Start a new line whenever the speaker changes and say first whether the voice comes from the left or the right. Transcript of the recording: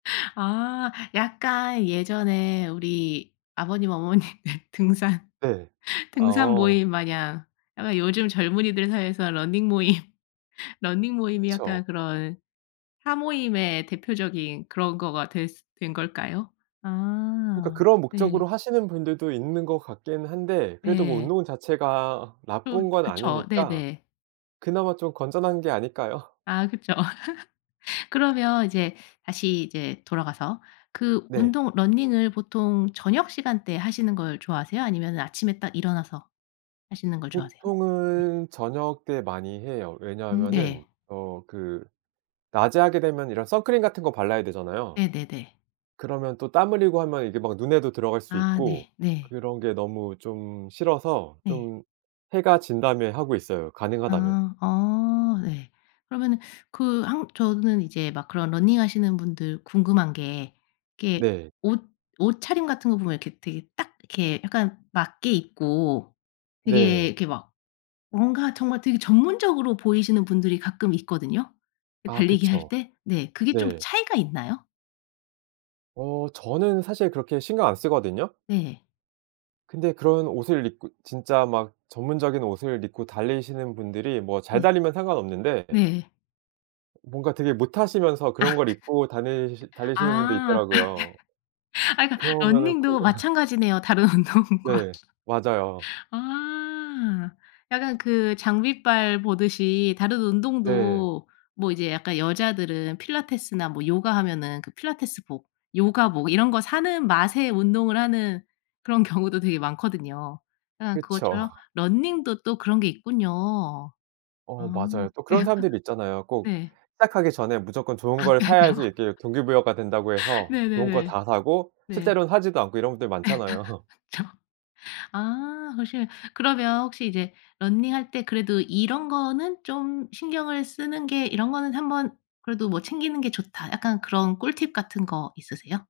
left: 아 약간 예전에 우리 아버님, 어머님 등산,
right: 네.
left: 등산
right: 어.
left: 모임마냥 아마 요즘 젊은이들 사이에서 러닝 모임, 러닝 모임이 약간
right: 그쵸.
left: 그런 사모임의 대표적인 그런 거가 되스 된 걸까요?
right: 그러니까
left: 아
right: 그런
left: 네.
right: 목적으로 하시는 분들도 있는 것 같긴 한데, 그래도 뭐
left: 예.
right: 운동 자체가
left: 그
right: 나쁜 건
left: 그쵸.
right: 아니니까
left: 네네.
right: 그나마 좀 건전한 게 아닐까요?
left: 아 그쵸. 그러면 이제 다시 이제 돌아가서 그
right: 네.
left: 운동 러닝을 보통 저녁시간대 하시는 걸 좋아하세요? 아니면 아침에 딱 일어나서 하시는 걸 좋아하세요? 네
right: 보통은 저녁때 많이 해요.
left: 음
right: 왜냐하면은
left: 네.
right: 어 그 낮에 하게 되면 이런 선크림 같은 거 발라야 되잖아요.
left: 네네네.
right: 그러면 또 땀 흘리고 하면 이게 막 눈에도 들어갈 수
left: 아
right: 있고
left: 네네.
right: 그런 게 너무 좀 싫어서
left: 네.
right: 좀 해가 진다면 하고 있어요 가능하다면.
left: 아 어 네. 그러면은 그 한 저는 이제 막 그런 러닝하시는 분들 궁금한 게 그게
right: 네.
left: 옷 옷차림 같은 거 보면 이렇게 되게 딱 이렇게 약간 맞게 입고 되게
right: 네.
left: 이렇게 막 뭔가 정말 되게 전문적으로 보이시는 분들이 가끔 있거든요 그
right: 아
left: 달리기할
right: 그쵸.
left: 때. 네 그게 좀
right: 네.
left: 차이가 있나요?
right: 어 저는 사실 그렇게 신경 안 쓰거든요.
left: 네.
right: 근데 그런 옷을 입고 진짜 막 전문적인 옷을 입고 달리시는 분들이 뭐 잘
left: 네.
right: 달리면 상관없는데
left: 네.
right: 뭔가 되게 못하시면서
left: 아
right: 그런 걸 입고 다니시 달리시는 분도
left: 아
right: 있더라고요.
left: 아 그니까
right: 그러면은 그
left: 러닝도 마찬가지네요 다른 운동과.
right: 네 맞아요.
left: 아 약간 그 장비빨 보듯이 다른
right: 네.
left: 운동도 뭐 이제 약간 여자들은 필라테스나 뭐 요가하면은 그 필라테스복 요가복 이런 거 사는 맛에 운동을 하는 그런 경우도 되게 많거든요. 그냥
right: 그쵸.
left: 그것처럼 러닝도 또 그런 게 있군요.
right: 어
left: 아
right: 맞아요. 또
left: 네.
right: 그런 사람들이 있잖아요. 꼭
left: 네.
right: 시작하기 전에 무조건
left: [unintelligible]
right: 좋은 걸 사야지 이렇게 동기부여가 된다고 해서 좋은 거
left: 네네네
right: 다 사고,
left: 네.
right: 실제로는 하지도 않고 이런 분들 많잖아요.
left: 저 아 혹시 그러면 혹시 이제 러닝할 때 그래도 이런 거는 좀 신경을 쓰는 게 이런 거는 한번 그래도 뭐 챙기는 게 좋다. 약간 그런 꿀팁 같은 거 있으세요?